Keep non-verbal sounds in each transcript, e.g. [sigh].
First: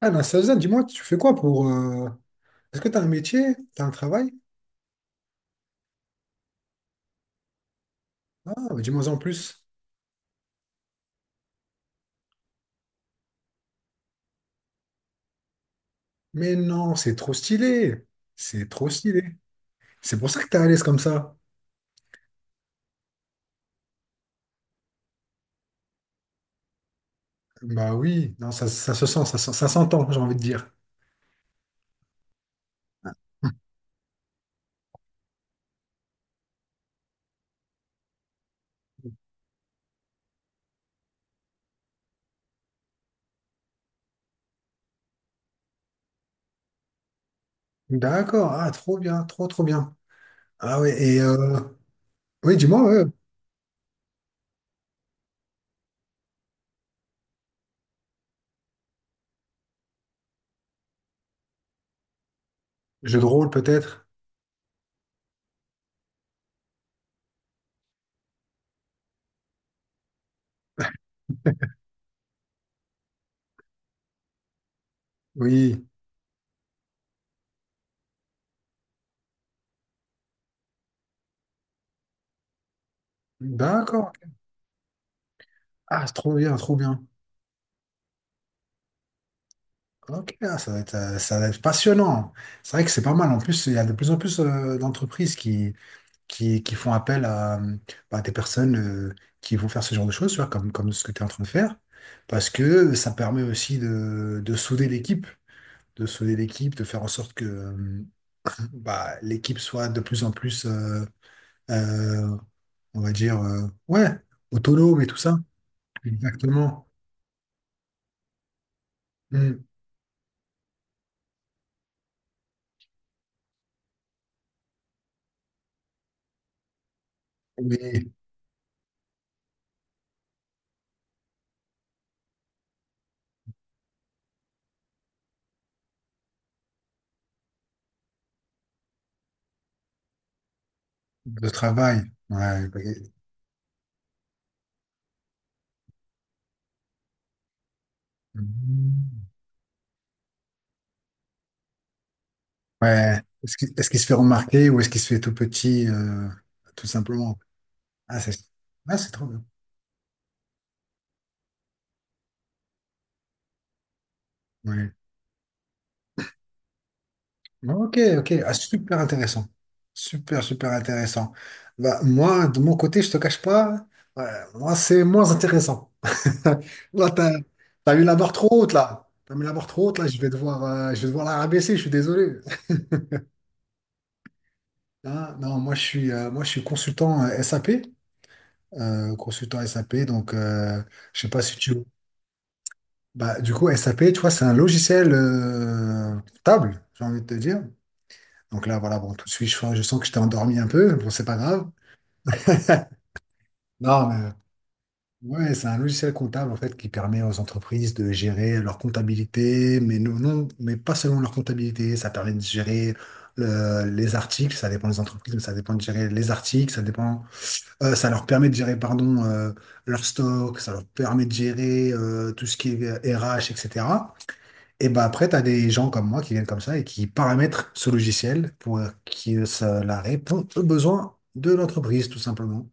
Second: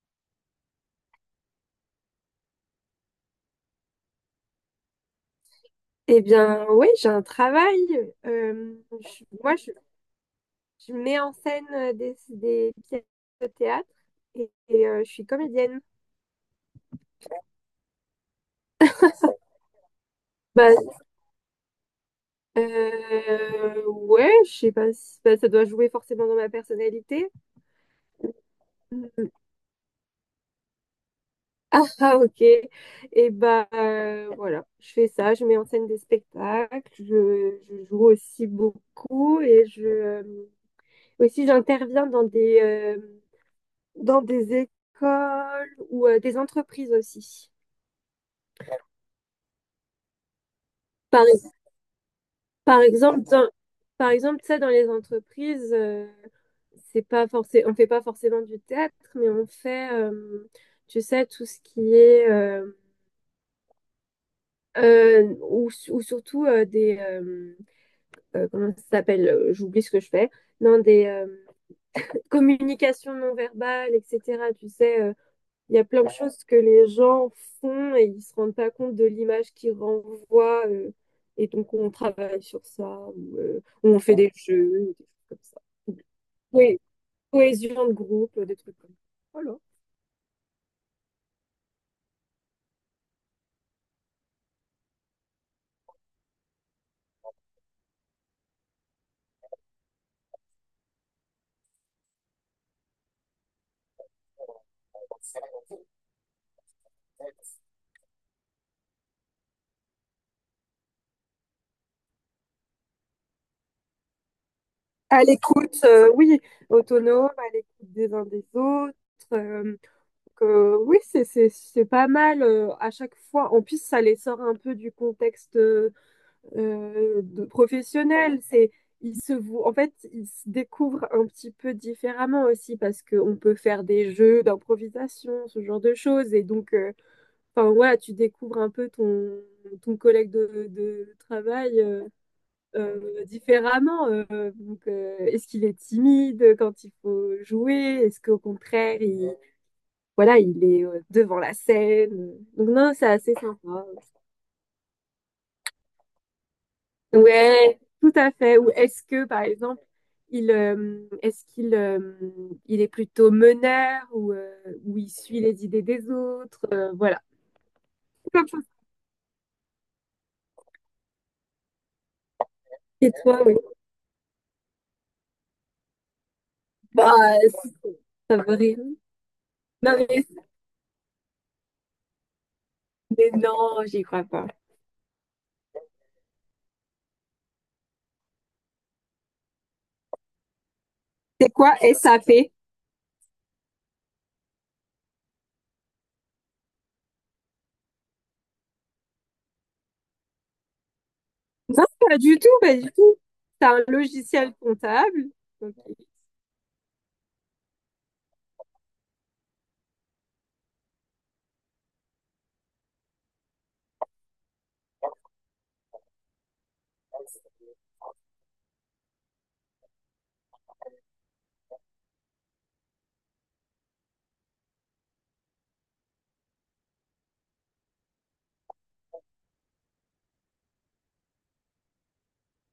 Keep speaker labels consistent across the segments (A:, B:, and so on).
A: Ah, Nastasian, dis-moi, tu fais quoi pour... est-ce que t'as un métier? T'as un travail?
B: Eh bien, oui, j'ai un travail.
A: Ah,
B: Euh,
A: bah, dis-moi en
B: je- moi,
A: plus.
B: je, je mets en scène des pièces de théâtre et, je suis comédienne.
A: Mais non, c'est trop stylé. C'est trop stylé. C'est pour ça que t'es à
B: Bah,
A: l'aise comme ça.
B: ouais, je sais pas si bah, ça doit jouer forcément dans ma personnalité. [laughs]
A: Bah oui, non, ça se sent,
B: Mm.
A: ça, se- ça s'entend, j'ai envie de dire.
B: Ah, ah, ok. Et
A: [laughs]
B: bah, voilà, je fais ça. Je mets en scène des spectacles. Je joue aussi beaucoup et je aussi j'interviens dans des écoles ou des entreprises aussi.
A: D'accord, ah, trop bien, trop, trop bien. Ah ouais, et...
B: Par, e-,
A: oui,
B: Par
A: dis-moi, ouais.
B: exemple, par exemple, ça, dans les entreprises, c'est pas forcé, on fait pas forcément du théâtre, mais on fait, tu sais, tout ce qui est,
A: Jeu de rôle peut-être?
B: ou, ou surtout comment ça s'appelle? J'oublie ce que je fais. Non, des communications non verbales, etc. Tu sais, il y
A: Oui.
B: a plein de choses que les gens font et ils se rendent pas compte de l'image qu'ils renvoient. Et donc, on travaille sur ça, ou on
A: D'accord.
B: fait des jeux, ou des trucs comme ça.
A: Ah, c'est trop bien, trop
B: Oui,
A: bien.
B: cohésion de groupe, des trucs comme ça. Voilà.
A: Ok, ah, ça va être passionnant. C'est vrai que c'est pas mal. En plus, il y a de plus en plus d'entreprises qui... qui font appel à des personnes euh, qui vont faire ce genre de choses, tu vois, comme ce que tu es en train de faire, parce que ça permet aussi de souder l'équipe, de souder l'équipe, de faire en sorte que bah, l'équipe soit de plus en plus, euh, on va dire, ouais, autonome et tout
B: À
A: ça.
B: l'écoute, oui,
A: Exactement.
B: autonome, à l'écoute des uns des autres. euh,
A: Mm.
B: oui, c'est pas mal à chaque fois. En plus, ça les sort un peu du contexte. De
A: Oui,
B: professionnels. En fait, ils se découvrent un petit peu différemment aussi parce qu'on peut faire des jeux d'improvisation, ce genre de choses. Et donc, enfin, voilà, tu découvres un peu ton collègue de
A: de
B: travail
A: travail. Ouais.
B: différemment. Est-ce qu'il est timide quand il faut jouer? Est-ce qu'au contraire,
A: Mm.
B: voilà, il est devant la scène? Donc, non, c'est
A: Ouais.
B: assez
A: Est-ce qu'il
B: sympa.
A: est-ce qu'il se fait remarquer ou est-ce qu'il se fait tout petit, tout simplement?
B: Ouais, tout
A: Ah,
B: à
A: c'est
B: fait. Ou
A: ah,
B: est-ce
A: c'est
B: que,
A: trop
B: par
A: bien.
B: exemple, il est-ce qu'il il est plutôt meneur
A: Ouais.
B: ou il suit les idées des autres voilà.
A: Bon, ok, ok.
B: Comme
A: Ah,
B: ça.
A: super intéressant. Super, super intéressant. Bah, moi, de mon côté, je
B: Et
A: te cache
B: toi, oui.
A: pas, ouais, moi, c'est moins intéressant. [laughs] Là,
B: Bah,
A: t'as,
B: c'est
A: t'as mis la barre
B: pas
A: trop haute,
B: vrai.
A: là. T'as mis la barre trop
B: Non,
A: haute, là. Je vais devoir la rabaisser, je suis désolé.
B: mais non, j'y crois pas.
A: Hein, non, moi, je suis consultant SAP. Consultant SAP, donc, je sais pas
B: C'est
A: si tu...
B: quoi SAP?
A: Bah, du coup, SAP, tu vois, c'est un logiciel table, j'ai envie de te dire. Donc là, voilà, bon, tout de suite, je sens que je t'ai endormi un peu. Bon, c'est pas grave.
B: Non, pas du tout, pas du tout. C'est un
A: Non, mais
B: logiciel comptable.
A: ouais, c'est
B: Ok.
A: un logiciel comptable en fait qui permet aux entreprises de gérer leur comptabilité, mais non, mais pas seulement leur comptabilité. Ça permet de gérer les articles. Ça dépend des entreprises, mais ça dépend de gérer les articles. Ça dépend. Ça leur permet de gérer, pardon, leur stock. Ça leur permet de gérer tout ce qui est RH, etc. Et cetera. Et ben après, t'as des gens comme moi qui viennent comme ça et qui paramètrent ce logiciel pour que ça la répond aux besoins de l'entreprise, tout simplement.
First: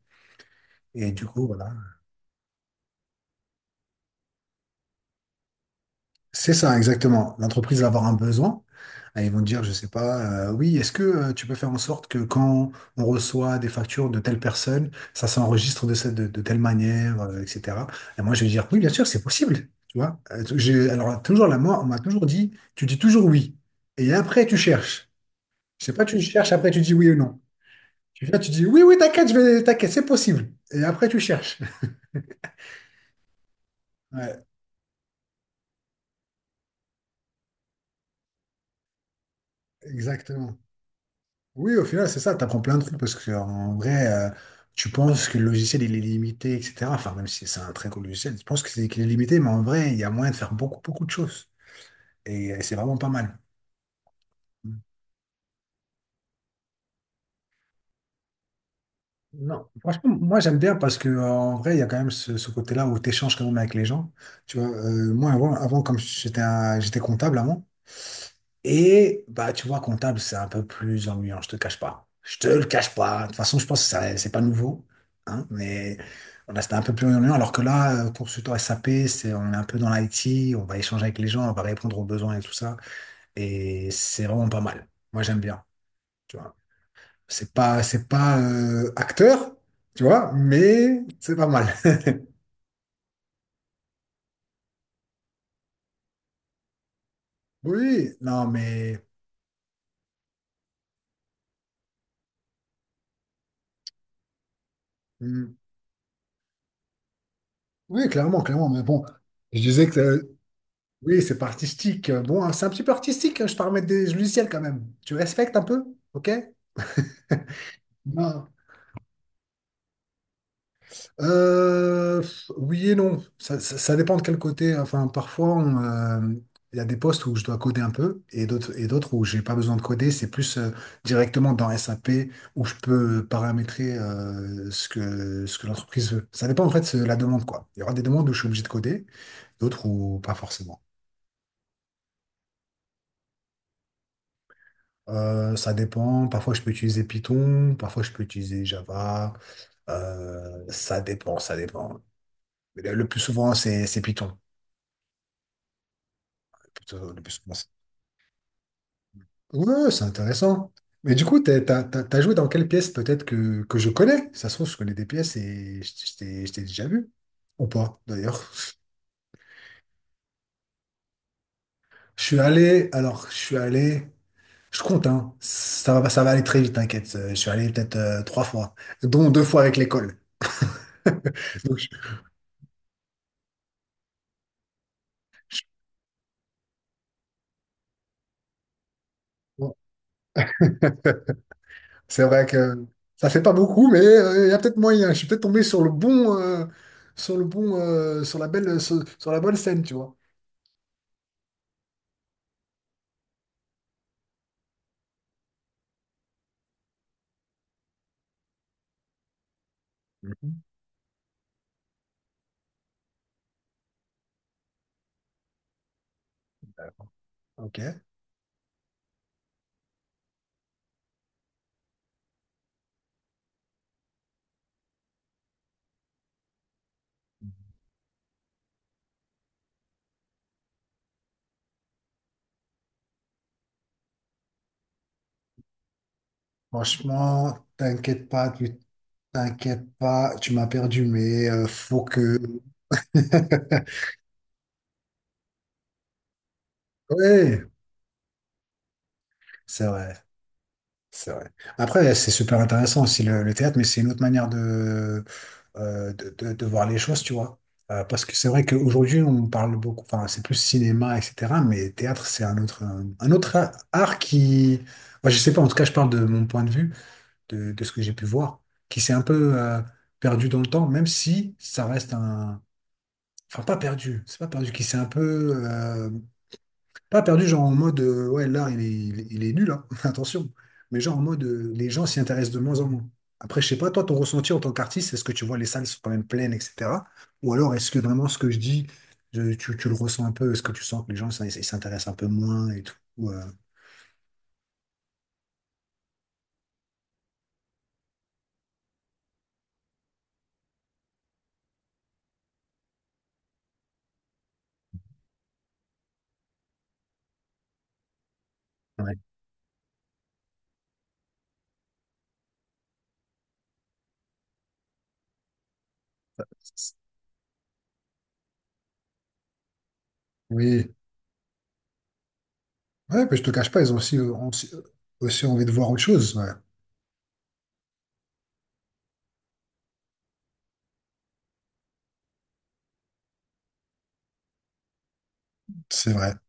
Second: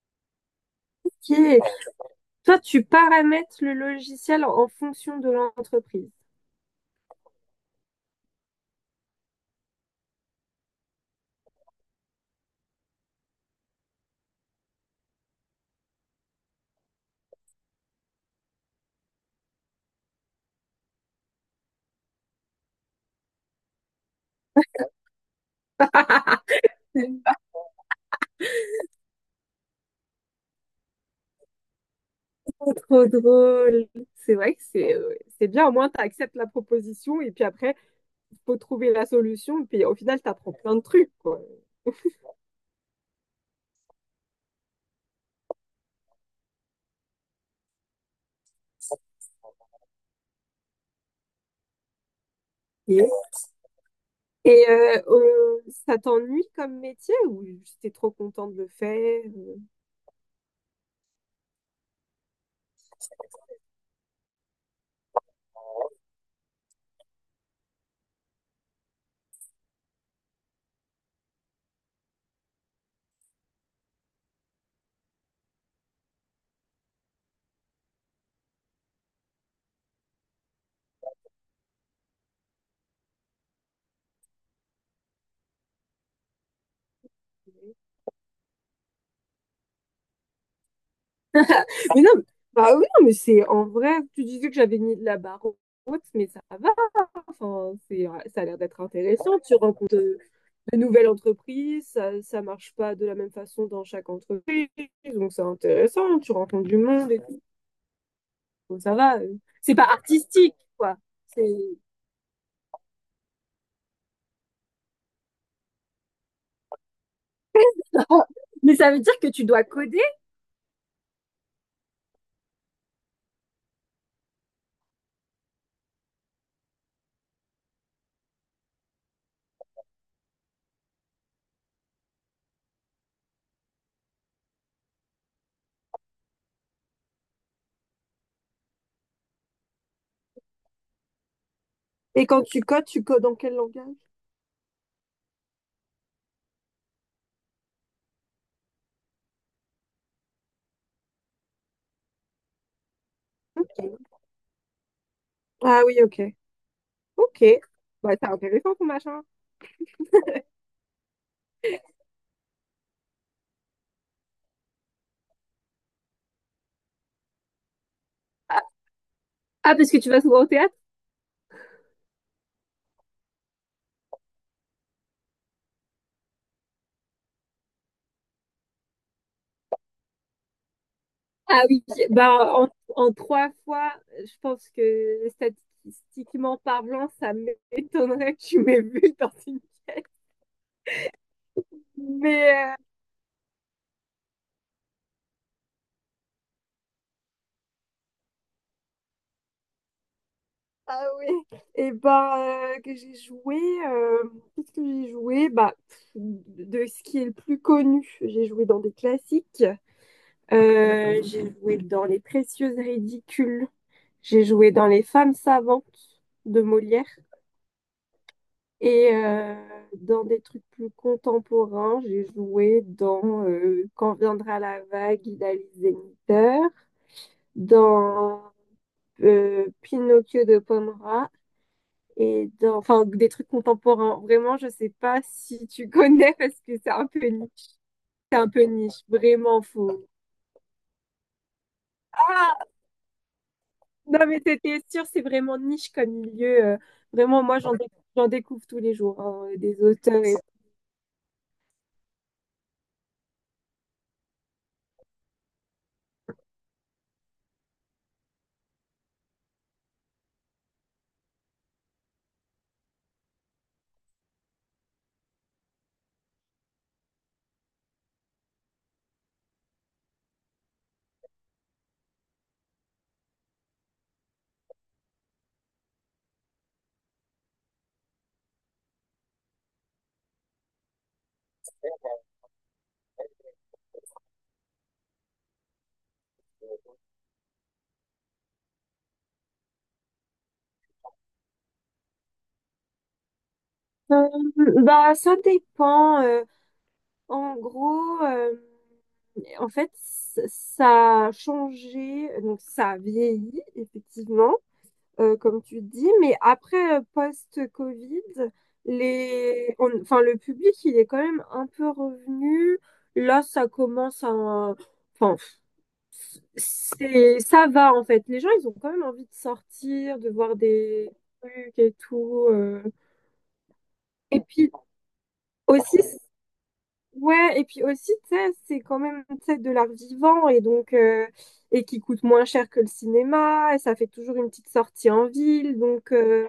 A: Et du
B: Ok.
A: coup, voilà.
B: Toi, tu paramètres le logiciel en fonction de l'entreprise.
A: C'est ça, exactement. L'entreprise va avoir un besoin. Et ils vont te dire, je sais pas, oui, est-ce que tu peux faire en sorte que quand on reçoit des factures de telle personne, ça s'enregistre de telle manière, etc. Et moi, je vais dire, oui, bien sûr, c'est possible. Tu vois? Alors, toujours là, moi, on m'a toujours dit, tu dis toujours oui. Et après, tu cherches. Je sais pas, tu cherches, après, tu dis oui ou
B: C'est
A: non. Tu viens, tu dis, oui, oui, t'inquiète, t'inquiète, c'est possible. Et après, tu cherches.
B: pas trop drôle.
A: [laughs]
B: C'est
A: Ouais,
B: vrai que c'est bien, au moins tu acceptes la proposition et puis après, faut trouver la solution, puis au final, t'apprends
A: exactement.
B: plein de trucs, quoi.
A: Oui, au final, c'est ça, tu apprends plein de trucs parce que en vrai, tu penses que le logiciel il est limité, etc. Enfin, même si c'est un très gros logiciel, tu penses que c'est qu'il est limité, mais en vrai, il y a moyen de faire beaucoup, beaucoup de choses. Et, c'est vraiment
B: Et,
A: pas mal.
B: Ça t'ennuie comme métier ou j'étais trop contente de le faire?
A: Non, franchement, moi j'aime bien parce que en vrai, il y a quand même ce côté-là où tu échanges quand même avec les gens. Tu vois, avant comme j'étais comptable avant, et bah, tu vois, comptable, c'est un peu plus ennuyant, je te cache pas. Je te le cache pas. De toute façon, je pense que ça- c'est pas nouveau. Hein, mais voilà, c'était un peu plus ennuyant. Alors que là, consultant SAP, c'est, on est un peu dans l'IT, on va échanger avec les gens, on va répondre aux besoins et tout ça. Et c'est vraiment pas mal. Moi, j'aime bien. Tu vois. C'est pas acteur, tu vois, mais c'est pas mal.
B: Mais non,
A: [laughs]
B: bah oui, non, mais c'est en vrai, tu disais que j'avais mis de la barre haute, mais ça va, enfin, c'est,
A: Oui,
B: ça a
A: non,
B: l'air d'être
A: mais.
B: intéressant. Tu rencontres de nouvelles entreprises, ça marche pas de la même façon dans chaque entreprise, donc c'est
A: Hmm,
B: intéressant, tu rencontres du monde et tout,
A: oui, clairement, clairement.
B: donc
A: Mais
B: ça
A: bon,
B: va.
A: je
B: C'est pas
A: disais que.
B: artistique, quoi.
A: Oui, c'est
B: C'est
A: pas artistique. Bon, hein, c'est un petit peu artistique. Hein, je te remets des logiciels quand même. Tu respectes un peu? OK?
B: [laughs]
A: Non.
B: mais ça veut dire que tu dois coder?
A: Pff, oui et non. Ça dépend de quel côté. Enfin, parfois, on, il y a des postes où je dois coder un peu et d'autres où j'ai pas besoin de coder. C'est plus directement dans SAP où je peux paramétrer ce que l'entreprise veut. Ça dépend en fait de la demande, quoi. Il y aura des demandes où je suis obligé de coder, d'autres où pas forcément.
B: Et quand tu codes dans quel langage?
A: Ça dépend. Parfois, je peux utiliser Python, parfois, je peux utiliser Java. Ça dépend. Mais le plus souvent, c'est Python.
B: Ah oui, ok.
A: Plutôt, le plus
B: Ok.
A: souvent, c'est-
B: Bah, c'est intéressant ton machin.
A: ouais, c'est intéressant. Mais du coup, t'as joué dans quelle pièce peut-être que je connais? Ça se trouve, je connais des pièces et je t'ai déjà vu. Ou pas, d'ailleurs.
B: Ah, parce que tu vas souvent au théâtre?
A: Je suis allé, je compte, hein. Ça va aller très vite, t'inquiète. Je suis allé peut-être trois fois, dont deux fois avec l'école. [laughs]
B: Ah
A: Donc,
B: oui,
A: je-
B: ben, en trois fois, je pense que
A: je-
B: statistiquement parlant, ça m'étonnerait que tu m'aies vu dans une pièce.
A: C'est vrai
B: Mais
A: que ça fait pas beaucoup, mais il y a peut-être moyen. Je suis peut-être tombé sur le bon, sur le bon, sur la belle, sur, sur la bonne scène, tu vois.
B: ah oui, et ben que j'ai joué, euh, qu'est-ce que j'ai joué? Bah, pff, de ce qui est le plus connu, j'ai joué dans des classiques.
A: Mhm.
B: J'ai joué dans Les Précieuses Ridicules, j'ai joué dans Les Femmes Savantes de Molière.
A: Ok.
B: Et dans des trucs plus contemporains, j'ai joué dans Quand viendra la vague d'Alice Zenniter, dans Pinocchio de Pomera et dans enfin des trucs contemporains. Vraiment, je sais pas si tu [laughs] connais parce que c'est un peu niche.
A: Franchement,
B: C'est un peu niche, vraiment
A: t'inquiètes
B: faux.
A: pas, tu m'as perdu, mais faut que.
B: Ah,
A: [laughs]
B: non mais c'était sûr, c'est vraiment niche comme milieu. Vraiment, moi
A: Oui,
B: j'en découvre tous les jours hein, des
A: c'est vrai.
B: auteurs. Et
A: C'est vrai. Après, c'est super intéressant aussi le théâtre, mais c'est une autre manière de, de voir les choses, tu vois. Parce que c'est vrai qu'aujourd'hui, on parle beaucoup, enfin, c'est plus cinéma, etc. Mais théâtre, c'est un autre, autre art qui, moi, je sais pas, en tout cas, je parle de mon point de vue, de ce que j'ai pu voir, qui s'est un peu perdu dans le temps, même si ça reste un. Enfin, pas perdu, c'est pas perdu, qui s'est un peu. Euh, pas perdu, genre en mode, ouais, l'art, il est, il est, il est nul, hein, [laughs] attention. Mais genre en mode, les gens s'y intéressent de moins en moins. Après, je sais pas, toi, ton ressenti en tant qu'artiste, est-ce que tu vois les salles sont quand même pleines, etc. Ou alors, est-ce que vraiment ce que je dis, tu le ressens un peu? Est-ce que tu sens que les gens ça, ils s'intéressent un peu moins et tout? Ou,
B: Euh, bah ça dépend. En gros, en fait, ça a changé, donc ça a vieilli, effectivement, comme tu dis, mais après, post-Covid,
A: ouais.
B: les... enfin, le public, il est quand même un peu revenu. Là, ça commence à... Enfin, c'est... ça va, en fait. Les gens, ils ont quand même envie de sortir, de voir
A: Oui.
B: des trucs et tout.
A: Ouais, mais je te cache pas, ils
B: Et
A: ont aussi
B: puis
A: aussi envie de voir
B: aussi,
A: autre chose. Ouais.
B: ouais, et puis aussi, tu sais, c'est quand même, tu sais, de l'art vivant et donc, et qui coûte moins cher que le cinéma, et ça fait toujours une petite sortie en ville. Donc,
A: C'est vrai,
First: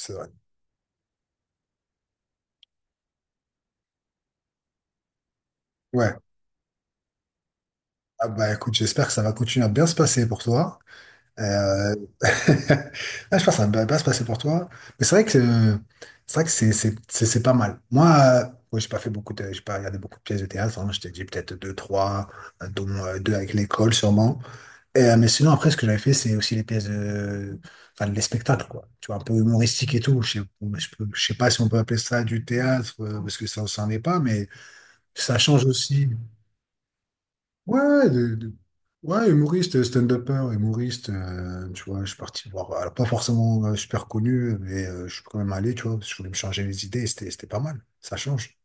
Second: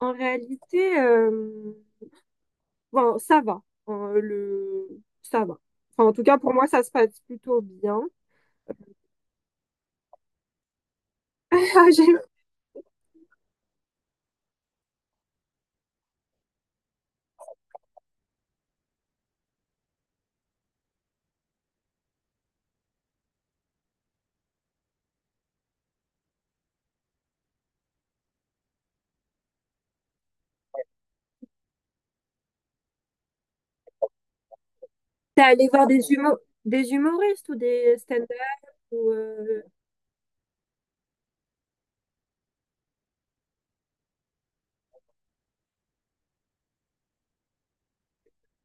B: en
A: vrai.
B: réalité, bon, ça va. Le... Ça va. Enfin,
A: Ouais.
B: en tout cas, pour moi, ça se passe plutôt bien.
A: Ah bah écoute, j'espère que ça va continuer à bien se passer pour toi.
B: [laughs] Ah,
A: Euh,
B: j'ai-
A: [laughs] ah, je pense que ça ne va pas se passer pour toi. Mais c'est vrai que c'est vrai que c'est pas mal. Moi, moi, j'ai pas fait beaucoup de, j'ai pas regardé beaucoup de pièces de théâtre. Hein. Je t'ai dit peut-être deux, trois, dont deux avec l'école sûrement. Et, mais sinon, après, ce que j'avais fait, c'est aussi les pièces de, enfin, les spectacles, quoi. Tu vois, un peu humoristique et tout. Je sais, je sais pas si on peut appeler ça du théâtre, parce que ça n'en est pas, mais ça
B: T'es
A: change
B: allé voir des
A: aussi.
B: [laughs] des humoristes ou
A: Ouais,
B: des
A: ouais, de-
B: stand-up
A: de-
B: ou,
A: ouais, humoriste, stand-upper, humoriste, tu vois, je suis parti voir, alors pas forcément super connu, mais je suis quand même allé, tu vois, parce que je voulais me changer les idées, et c'était pas mal, ça change.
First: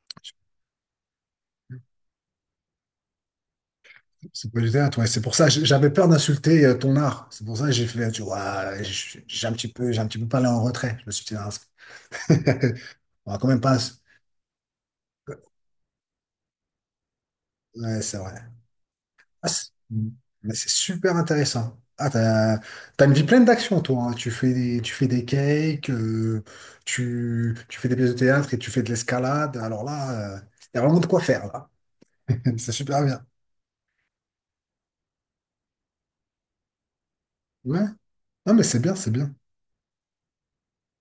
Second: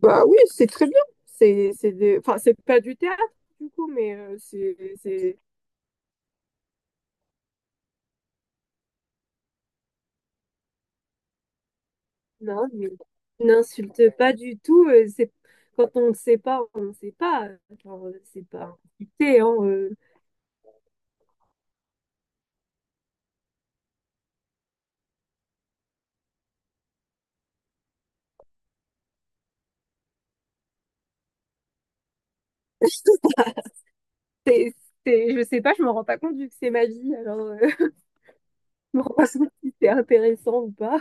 B: bah oui, c'est très bien. C'est enfin, c'est pas du théâtre, du coup, mais
A: C'est pas du
B: c'est
A: théâtre, ouais, c'est pour
B: c'est-
A: ça, j'avais peur d'insulter ton art, c'est pour ça que j'ai fait, tu vois, ouais, j'ai un petit peu parlé en retrait, je me suis dit, ah, c'est-
B: non, mais
A: [laughs] on va quand même pas,
B: n'insulte pas du tout. C'est... Quand on ne sait pas, on ne sait pas. Enfin,
A: ouais, c'est vrai.
B: c'est pas insulter,
A: Ah,
B: hein,
A: c'est mais c'est super intéressant. Ah, t'as, t'as une vie pleine d'actions, toi. Hein. Tu fais des cakes, tu fais des pièces de théâtre et tu fais de l'escalade. Alors là, il y a vraiment de quoi faire, là. [laughs] C'est super bien.
B: [laughs] C'est, je sais pas, je me rends pas compte vu que c'est ma vie, alors
A: Ouais.
B: [laughs]
A: Non, mais c'est bien,
B: je me
A: c'est
B: rends pas
A: bien.
B: compte si c'est intéressant ou pas.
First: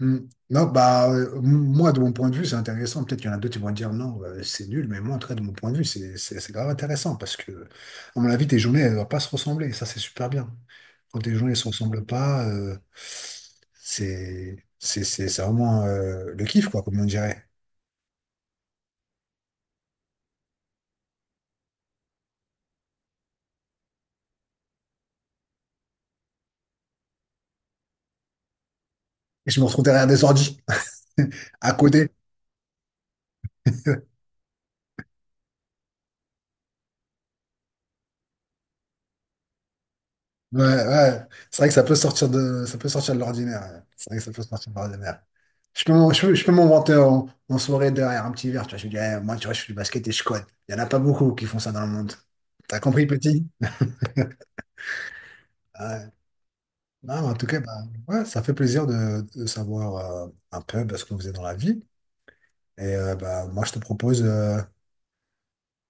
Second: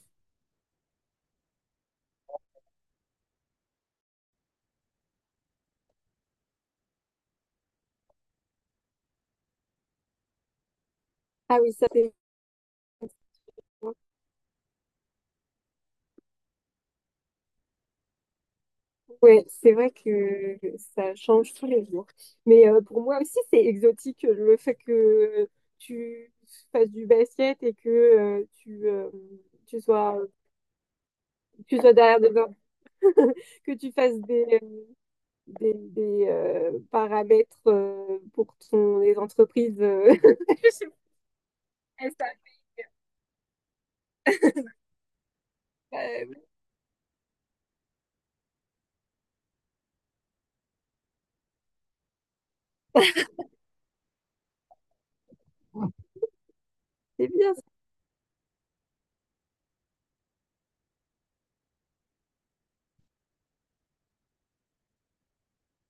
A: Hmm. Non, bah, moi, de mon point de vue, c'est intéressant. Peut-être qu'il y en a d'autres qui vont dire non, c'est nul, mais moi, en tout cas, de mon point de vue, c'est grave intéressant parce que, à mon avis, tes journées, elles ne doivent pas se ressembler. Ça, c'est super bien. Quand tes journées ne
B: Ah
A: se
B: oui, ça c'est
A: ressemblent
B: moi.
A: pas, c'est vraiment le kiff, quoi, comme on dirait.
B: Ouais, c'est vrai que ça change tous les jours. Mais pour moi aussi, c'est exotique le fait que tu fasses du basket et que
A: Et je me
B: tu
A: retrouve derrière
B: sois,
A: des ordi, [laughs] à
B: tu sois
A: côté.
B: derrière des hommes, [laughs] que tu fasses paramètres pour ton, les entreprises. [laughs]
A: Ouais,
B: Je sais
A: ouais. C'est vrai que ça peut sortir de, ça peut sortir de l'ordinaire. Ouais. C'est vrai que ça peut sortir de l'ordinaire.
B: pas, mais
A: Je peux m'en vanter en, en soirée derrière un petit verre, tu vois. Je me dis, eh, moi, tu vois, je fais du basket et je code. Il n'y en a pas beaucoup qui font ça dans le monde. T'as compris, petit? Ouais. Non,
B: c'est
A: en tout
B: bien
A: cas,
B: ça.
A: bah, ouais, ça fait plaisir de savoir un peu bah, ce qu'on faisait dans la vie. Et bah, moi, je te propose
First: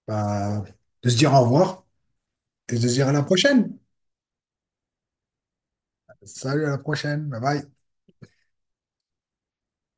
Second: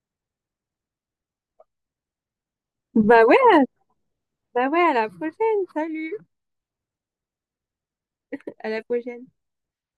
A: bah, de se dire au revoir et de se dire à la
B: Bah ouais,
A: prochaine.
B: bah ouais, à la prochaine. Salut,
A: Salut, à la prochaine. Bye bye.
B: à la prochaine.